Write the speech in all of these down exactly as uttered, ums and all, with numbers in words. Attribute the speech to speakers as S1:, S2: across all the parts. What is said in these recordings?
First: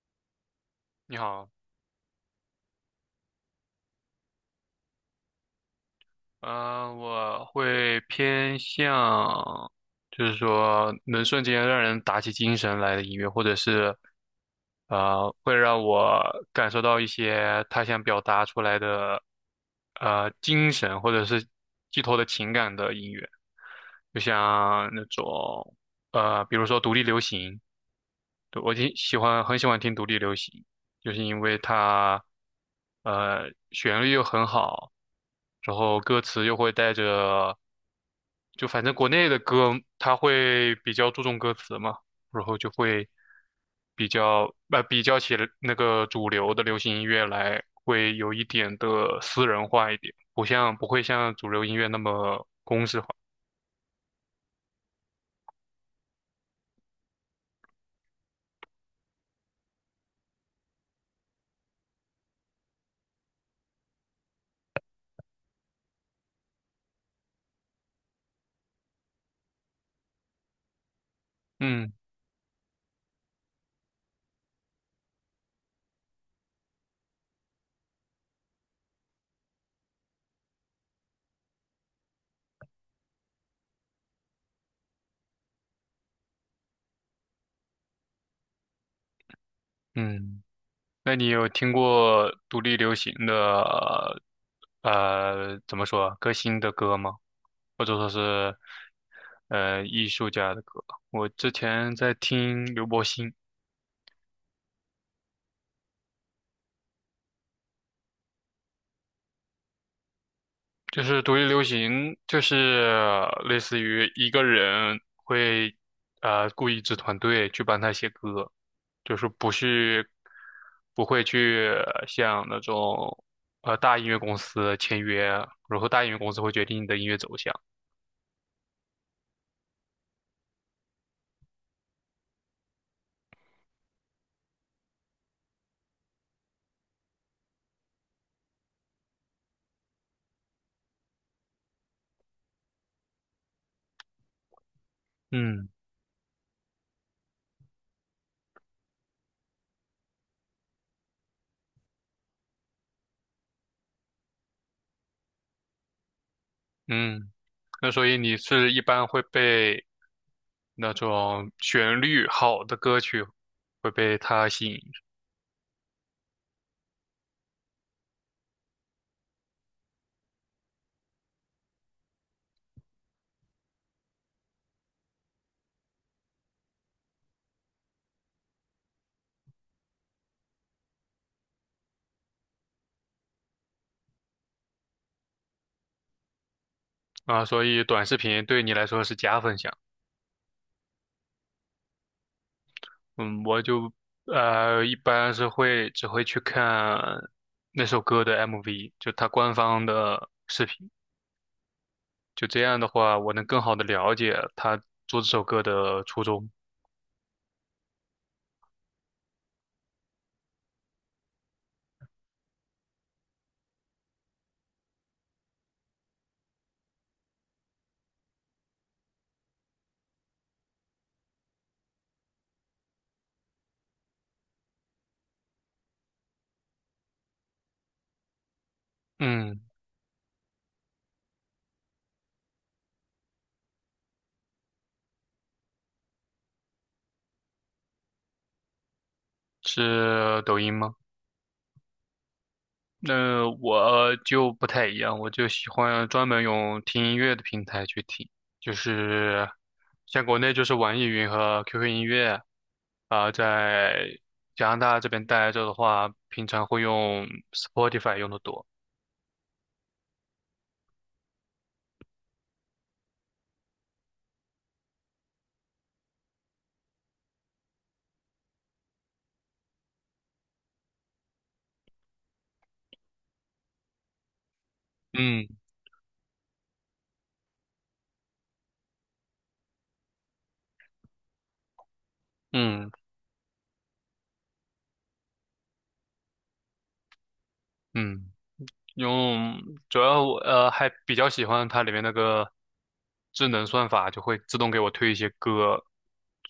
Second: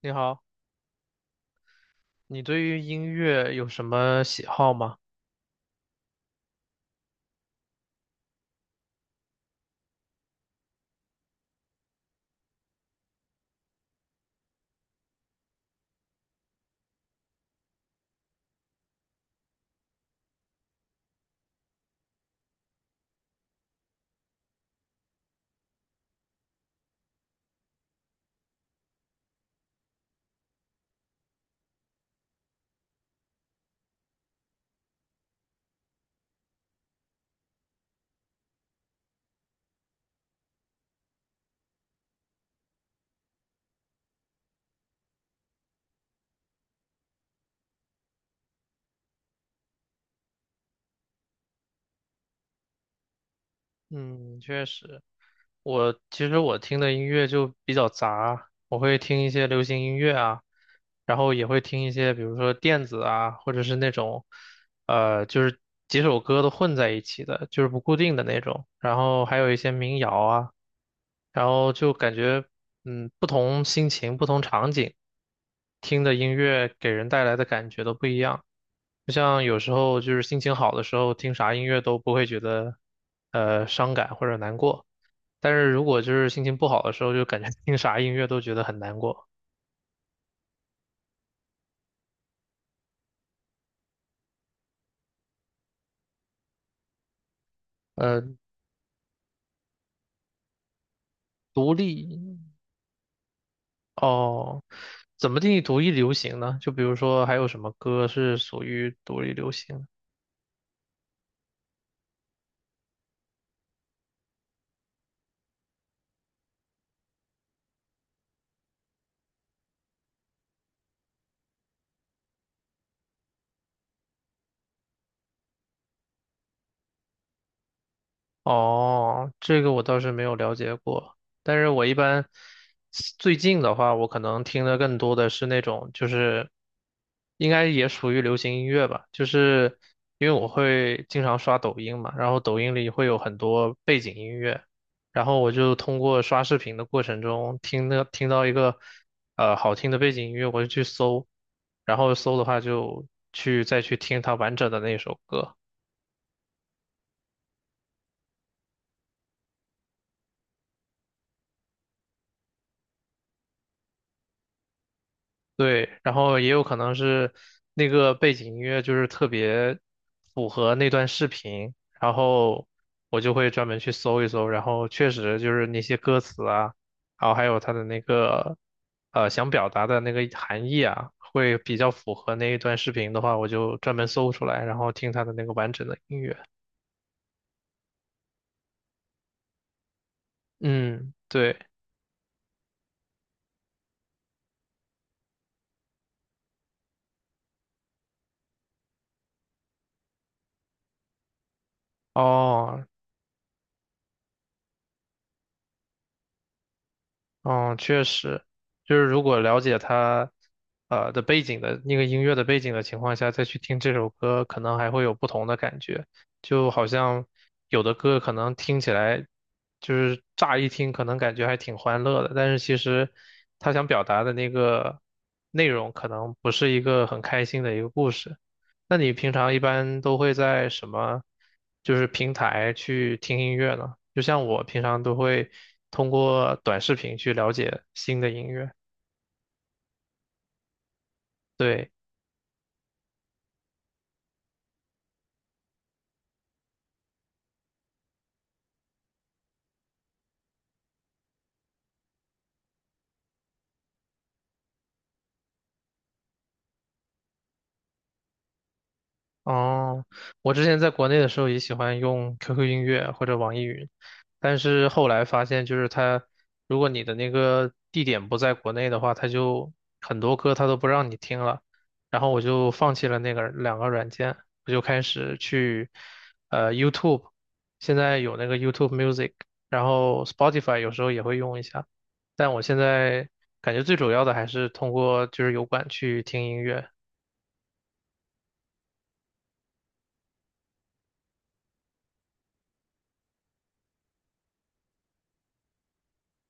S1: 你好，
S2: 你好，
S1: 你对于音乐有什么喜好吗？
S2: 嗯、我会偏向，就是说能瞬间让人打起精神来的音乐，或者是，呃，会让我感受到一些他想表达出来的，呃，精神或者是寄托的情感的音乐，就像那种，呃，比如说独立流行。对，我挺喜欢，很喜欢听独立流行，就是因为它，呃，旋律又很好，然后歌词又会带着，就反正国内的歌，它会比较注重歌词嘛，然后就会比较，呃，比较起那个主流的流行音乐来，会有一点的私人化一点，不像，不会像主流音乐那么。
S1: 嗯，确实，我其实我听的音乐就比较杂，我会听一些流行音乐啊，然后也会听一些，比如说电子啊，或者是那种，呃，就是几首歌都混在一起的，就是不固定的那种，然后还有一些民谣啊，然后就
S2: 嗯
S1: 感觉，嗯，不同心情、不同场景听的音乐给人带来的感觉都不一样。就像有时候就是心情好的时候，听啥音乐都不会觉得呃伤感或者难过，但是如果就是心情不好的时候，就感觉 听啥音乐都觉得很难过。
S2: 嗯。那你有听过独立流行的呃怎么说歌星的歌吗？或者说
S1: 呃，
S2: 是呃艺术家的歌？我之
S1: 独
S2: 前在
S1: 立
S2: 听刘柏辛。
S1: 哦，怎么定义独立流行呢？就比如说还有什么歌是属于独立流行？
S2: 就是独立流行，就是类似于一个人会呃雇一支团队去帮他写歌，就是不是不会去像那种呃大音乐公司签约，然后大音乐公司会决定你的音乐走向。
S1: 哦，这个我倒是没有了解过，但是我一般最近的话，我可能听的更多的是那种，就是应该也属于流行音乐吧，就是因为我会经常刷抖音嘛，然后抖音里会有很多背景音乐，然后我
S2: 嗯。
S1: 就通过刷视频的过程中听的听到一个呃好听的背景音乐，我就去搜，然后搜的话就去再去听它完整的那首歌。
S2: 嗯，那所以你是一般会被那种旋律好的歌曲会被它吸引。
S1: 对，然后也有可能是那个背景音乐就是特别符合那段视频，然后我就会专门去搜一搜，然后确实就是那些歌词啊，然后还有它的那个呃想表达的那个含义啊，会比较符合那一段视频的话，我就专门搜出来，然后听它的那个完整的音乐。
S2: 啊，所以短视频对你来说是加分项。
S1: 嗯，对，
S2: 嗯，我就呃一般是会只会去看那首歌的 M V，就它官方的视频，就这样
S1: 哦，
S2: 的话，我能更好的了解他做这首歌的初衷。
S1: 嗯，确实，就是如果了解他，呃的背景的那个音乐的背景的情况下，再去听这首歌，可能还会有不同的感觉。就好像有的歌可能听起来，就是乍一听可能感觉还挺欢乐的，但是其实他想表达的那个内容可能不是一个很开心的一个故事。那你平常一
S2: 嗯，
S1: 般都会在什么，就是平台去听音乐呢？就像我平常都会通过短视频去了解新的音乐。
S2: 是抖音吗？
S1: 对，
S2: 那我就不太一样，我就喜欢专门用听音乐的平台去听，就是像国内就是网易云和 Q Q 音乐，啊、在加拿大这边待着的话，平常会用 Spotify 用的多。
S1: 哦，我之前在国内的时候也喜欢用 Q Q 音乐或者网易云，但是后来发现，就是它，如果你的那个地点不在国内的话，它就很多歌它都不让你听了，然后我就放弃了那个两个软件，我就开始
S2: 嗯
S1: 去呃 YouTube，现在有那个 YouTube Music，然后 Spotify 有时候也会用一下，但我现
S2: 嗯
S1: 在感觉最主要的还是通过就是油管去听音乐，
S2: 嗯。用，主要我呃还比较喜欢它里面那个智能算法，就会自动给我推一些歌，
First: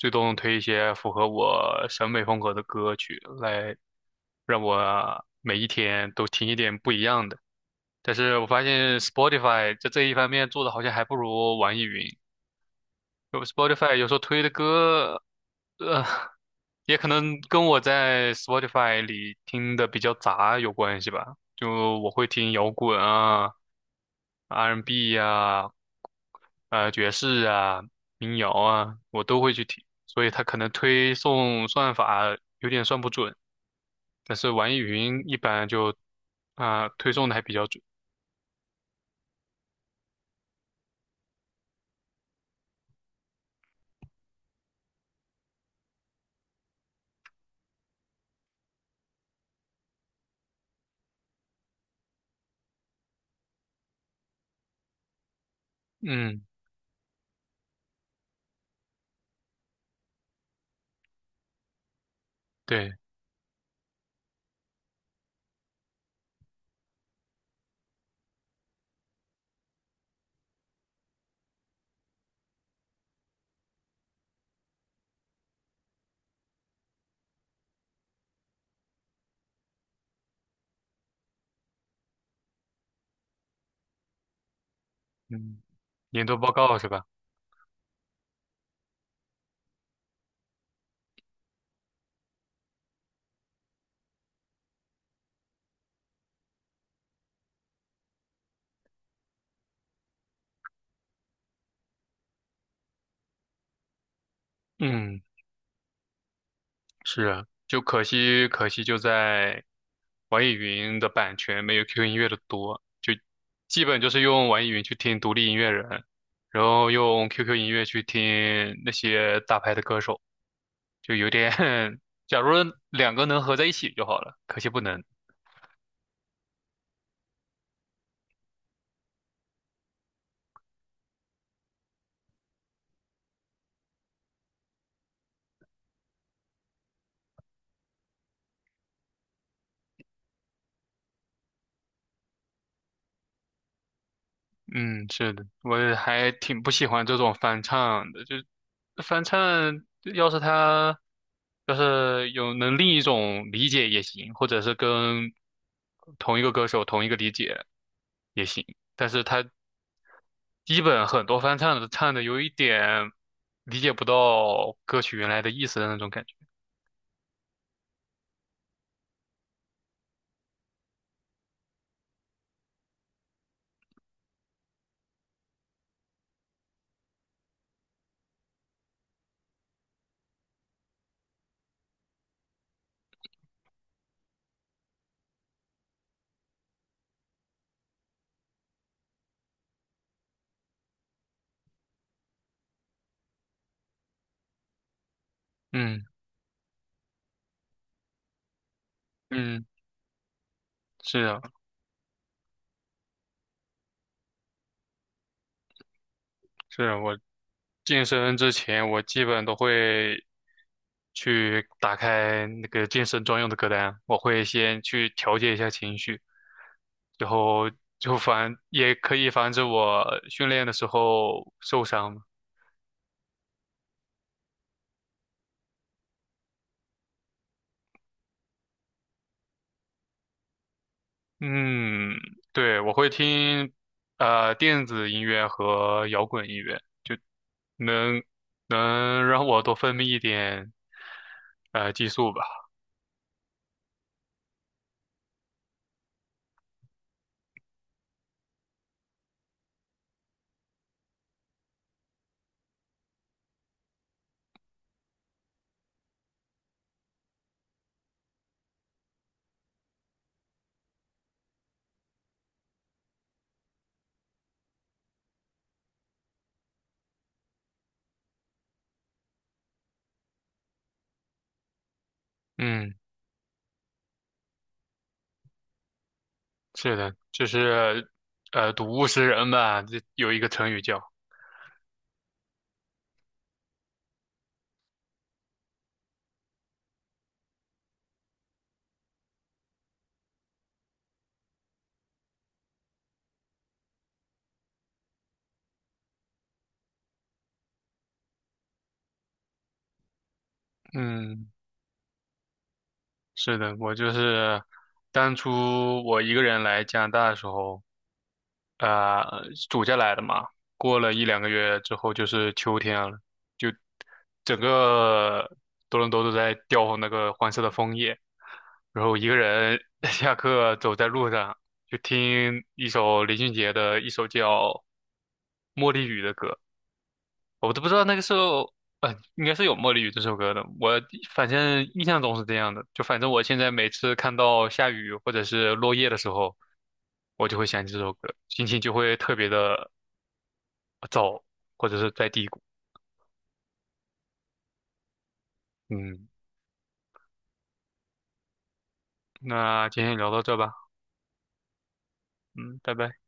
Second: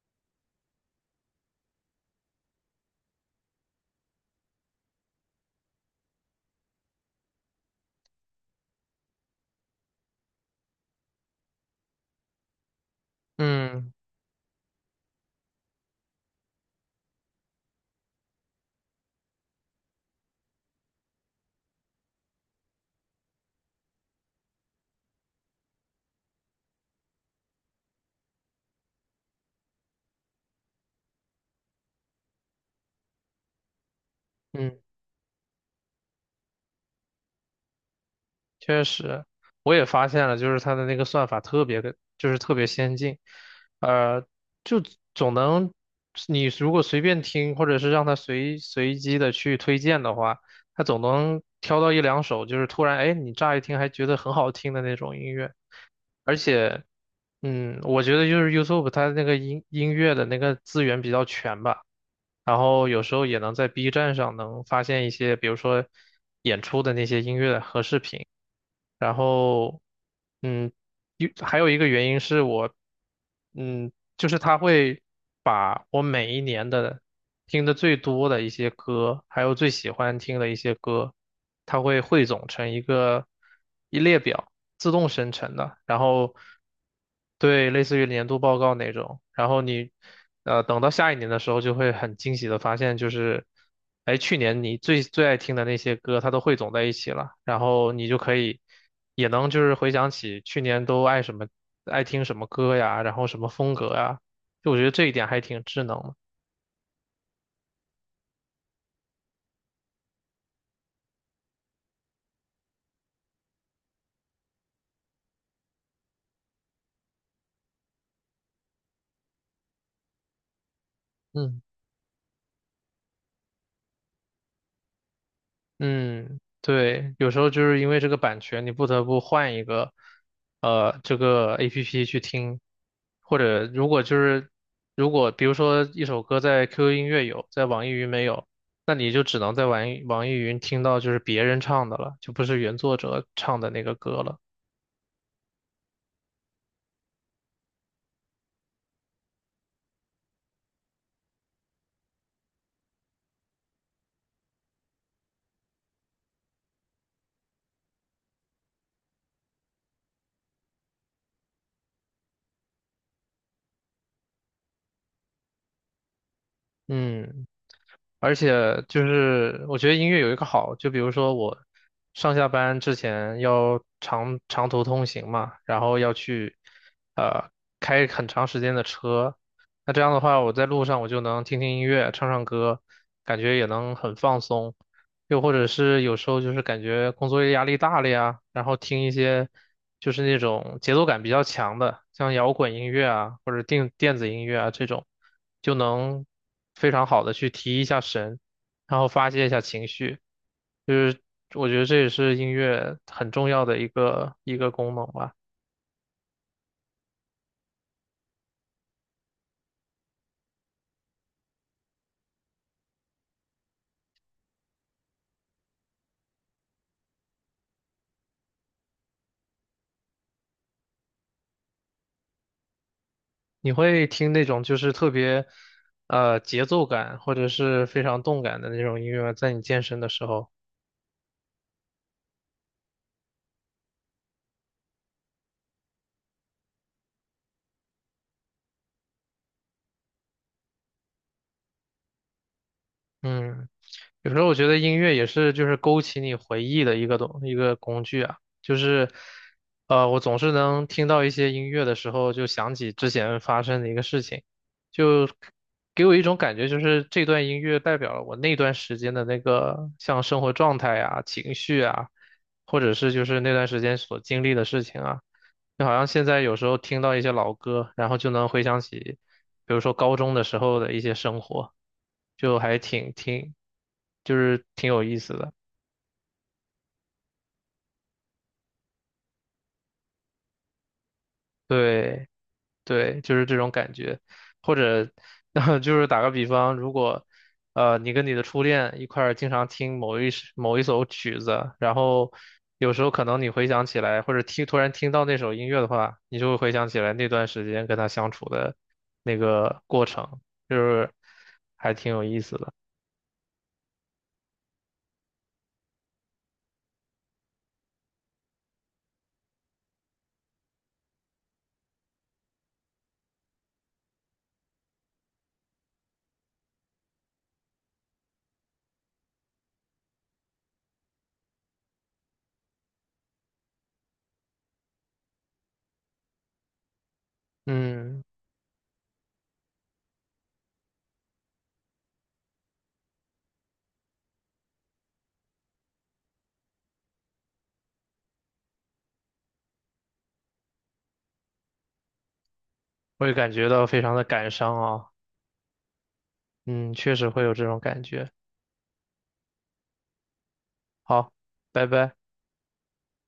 S2: 自动推一些符合我审美风格的歌曲，来让我每一天都听一点不一样的。但是我发现 Spotify 在这一方面做的好像还不如网易云。就
S1: 嗯
S2: Spotify 有时候推的歌，呃，也可能跟我在 Spotify 里听的比较杂有关系吧。就我会听摇滚啊。R and B n 呀、呃爵士啊、民谣啊，我都会去听，所以它可能推送算法有点算不准，但是网
S1: 嗯。
S2: 易云一般就啊、推送的还比较准。
S1: 确实，我也发现了，就是它的那个算法特别的，就是特别先进，呃，就总能，你如果随便听，或者是让它随随机的去推荐的话，它总能挑到一两首，就是突然，哎，你乍一听还觉得很好听的那种音乐，而
S2: 嗯，
S1: 且，嗯，我觉得就是 YouTube 它那个音音乐的那个资源比较全吧。然后
S2: 对，
S1: 有时候也能在 B 站上能发现一些，比如说演出的那些音乐和视频。然后，嗯，一还有一个原因是我，嗯，就是他会把我每一年的听的最多的一些歌，还有最喜欢听的一些歌，他会汇总成一个一列表，自动生成
S2: 嗯，
S1: 的。然
S2: 年
S1: 后
S2: 度报告是吧？
S1: 对，类似于年度报告那种。然后你，呃，等到下一年的时候，就会很惊喜的发现，就是，哎，去年你最最爱听的那些歌，它都汇总在一起了。然后你就可以，也能就是回想起去年都爱什么，爱听什么歌呀，然后什么风格呀。就我觉得这一
S2: 嗯。
S1: 点还挺智能的。
S2: 是啊，就可惜，可惜就在网易云的版权没有 Q Q 音乐的多，就基本就是用网易云去听独立音乐人，然后用 Q Q 音乐去听那些大牌的歌手，就有点，
S1: 嗯。
S2: 假如两个能合在一起就好了，可惜不能。
S1: 嗯，对，有时候就是因为这个版权，你不得不换一个，呃，这个 A P P 去听，或者如果就是如果比如说一首歌在 Q Q 音乐有，在网易云没有，那你就只能在网易网易云听到就是别人唱的了，就不是原作者唱的那个歌了。
S2: 嗯，是的，我也还挺不喜欢这种翻唱的，就翻唱，要是他要是有能另一种理解也行，或者是跟同一个歌手同一个理解也行，但是他基本很多翻唱的唱的有一点理解不到歌曲原来的意思的那种感觉。
S1: 嗯。而且就是我觉得音乐有一个好，就比如说我上下班之前要长长途通行嘛，然后要去呃开很长时间的车，那这样的话我在路上我就能听听音乐，唱唱歌，感觉也能很放松。又或者是有时候就是感觉工作压力大了呀，然后听一些。就是那种节奏感比较强的，像摇滚音乐啊，或者电电子音乐啊这种，就
S2: 嗯
S1: 能非常好的去提一下神，然后发泄一下
S2: 嗯，
S1: 情绪。就是
S2: 是啊，
S1: 我觉得这也是音乐很重要的一个一个功能吧。
S2: 是啊，我健身之前，我基本都会去打开那个健身专用的歌单，我会先去调节一下情绪，然后就防，也可以防止我训练的时候受伤嘛。
S1: 你会听那种就是特别呃节奏感或者是非常动感的那种音乐吗，在你健身的时候。
S2: 嗯，对，我会听呃电子音乐和摇滚音乐，能能让我多分泌一点呃激素吧。
S1: 嗯，有时候我觉得音乐也是就是勾起你回忆的一个东一个工具啊，就是呃，我总是能听到一些音乐的时候，就想起之前发生的一个事情，就给我一种感觉，就是这段音乐代表了我那段时间的那个像生活状态啊、情绪啊，或者是就是那段时间所经历的事情啊。就好像现在有时候听到一些老歌，然后就能回想起比如说高中的时候的一些生活，就还
S2: 嗯。
S1: 挺挺，就是挺有意思的。
S2: 是的，就是呃，睹物思人吧，这有一个成语叫。
S1: 对对，就是这种感觉，或者 就是打个比方，如果呃你跟你的初恋一块儿经常听某一首某一首曲子，然后有时候可能你回想起来，或者听突然听到那首音乐的话，你就会回想起来那段时间跟他相处的那个过程，就是
S2: 嗯，
S1: 还挺有意思的。
S2: 是的，我就是当初我一个人来加拿大的时候，呃，暑假来的嘛，过了一两个月之后就是秋天了，就整个多伦多都在掉那个黄色的枫叶，然后一个人 下课走在路上，就听一首林俊杰的一首叫《茉莉雨》的歌。我都不知道那
S1: 嗯，
S2: 个时候，呃，应该是有《茉莉雨》这首歌的。我反正印象中是这样的，就反正我现在每次看到下雨或者是落叶的时候，我就会想起这首歌，心情就会特别的糟，或者是在低谷。
S1: 我也感觉到非常的感伤啊。
S2: 嗯，
S1: 嗯，确实会有这种感觉。
S2: 那今天聊到这吧，
S1: 好，拜拜。
S2: 嗯，拜拜。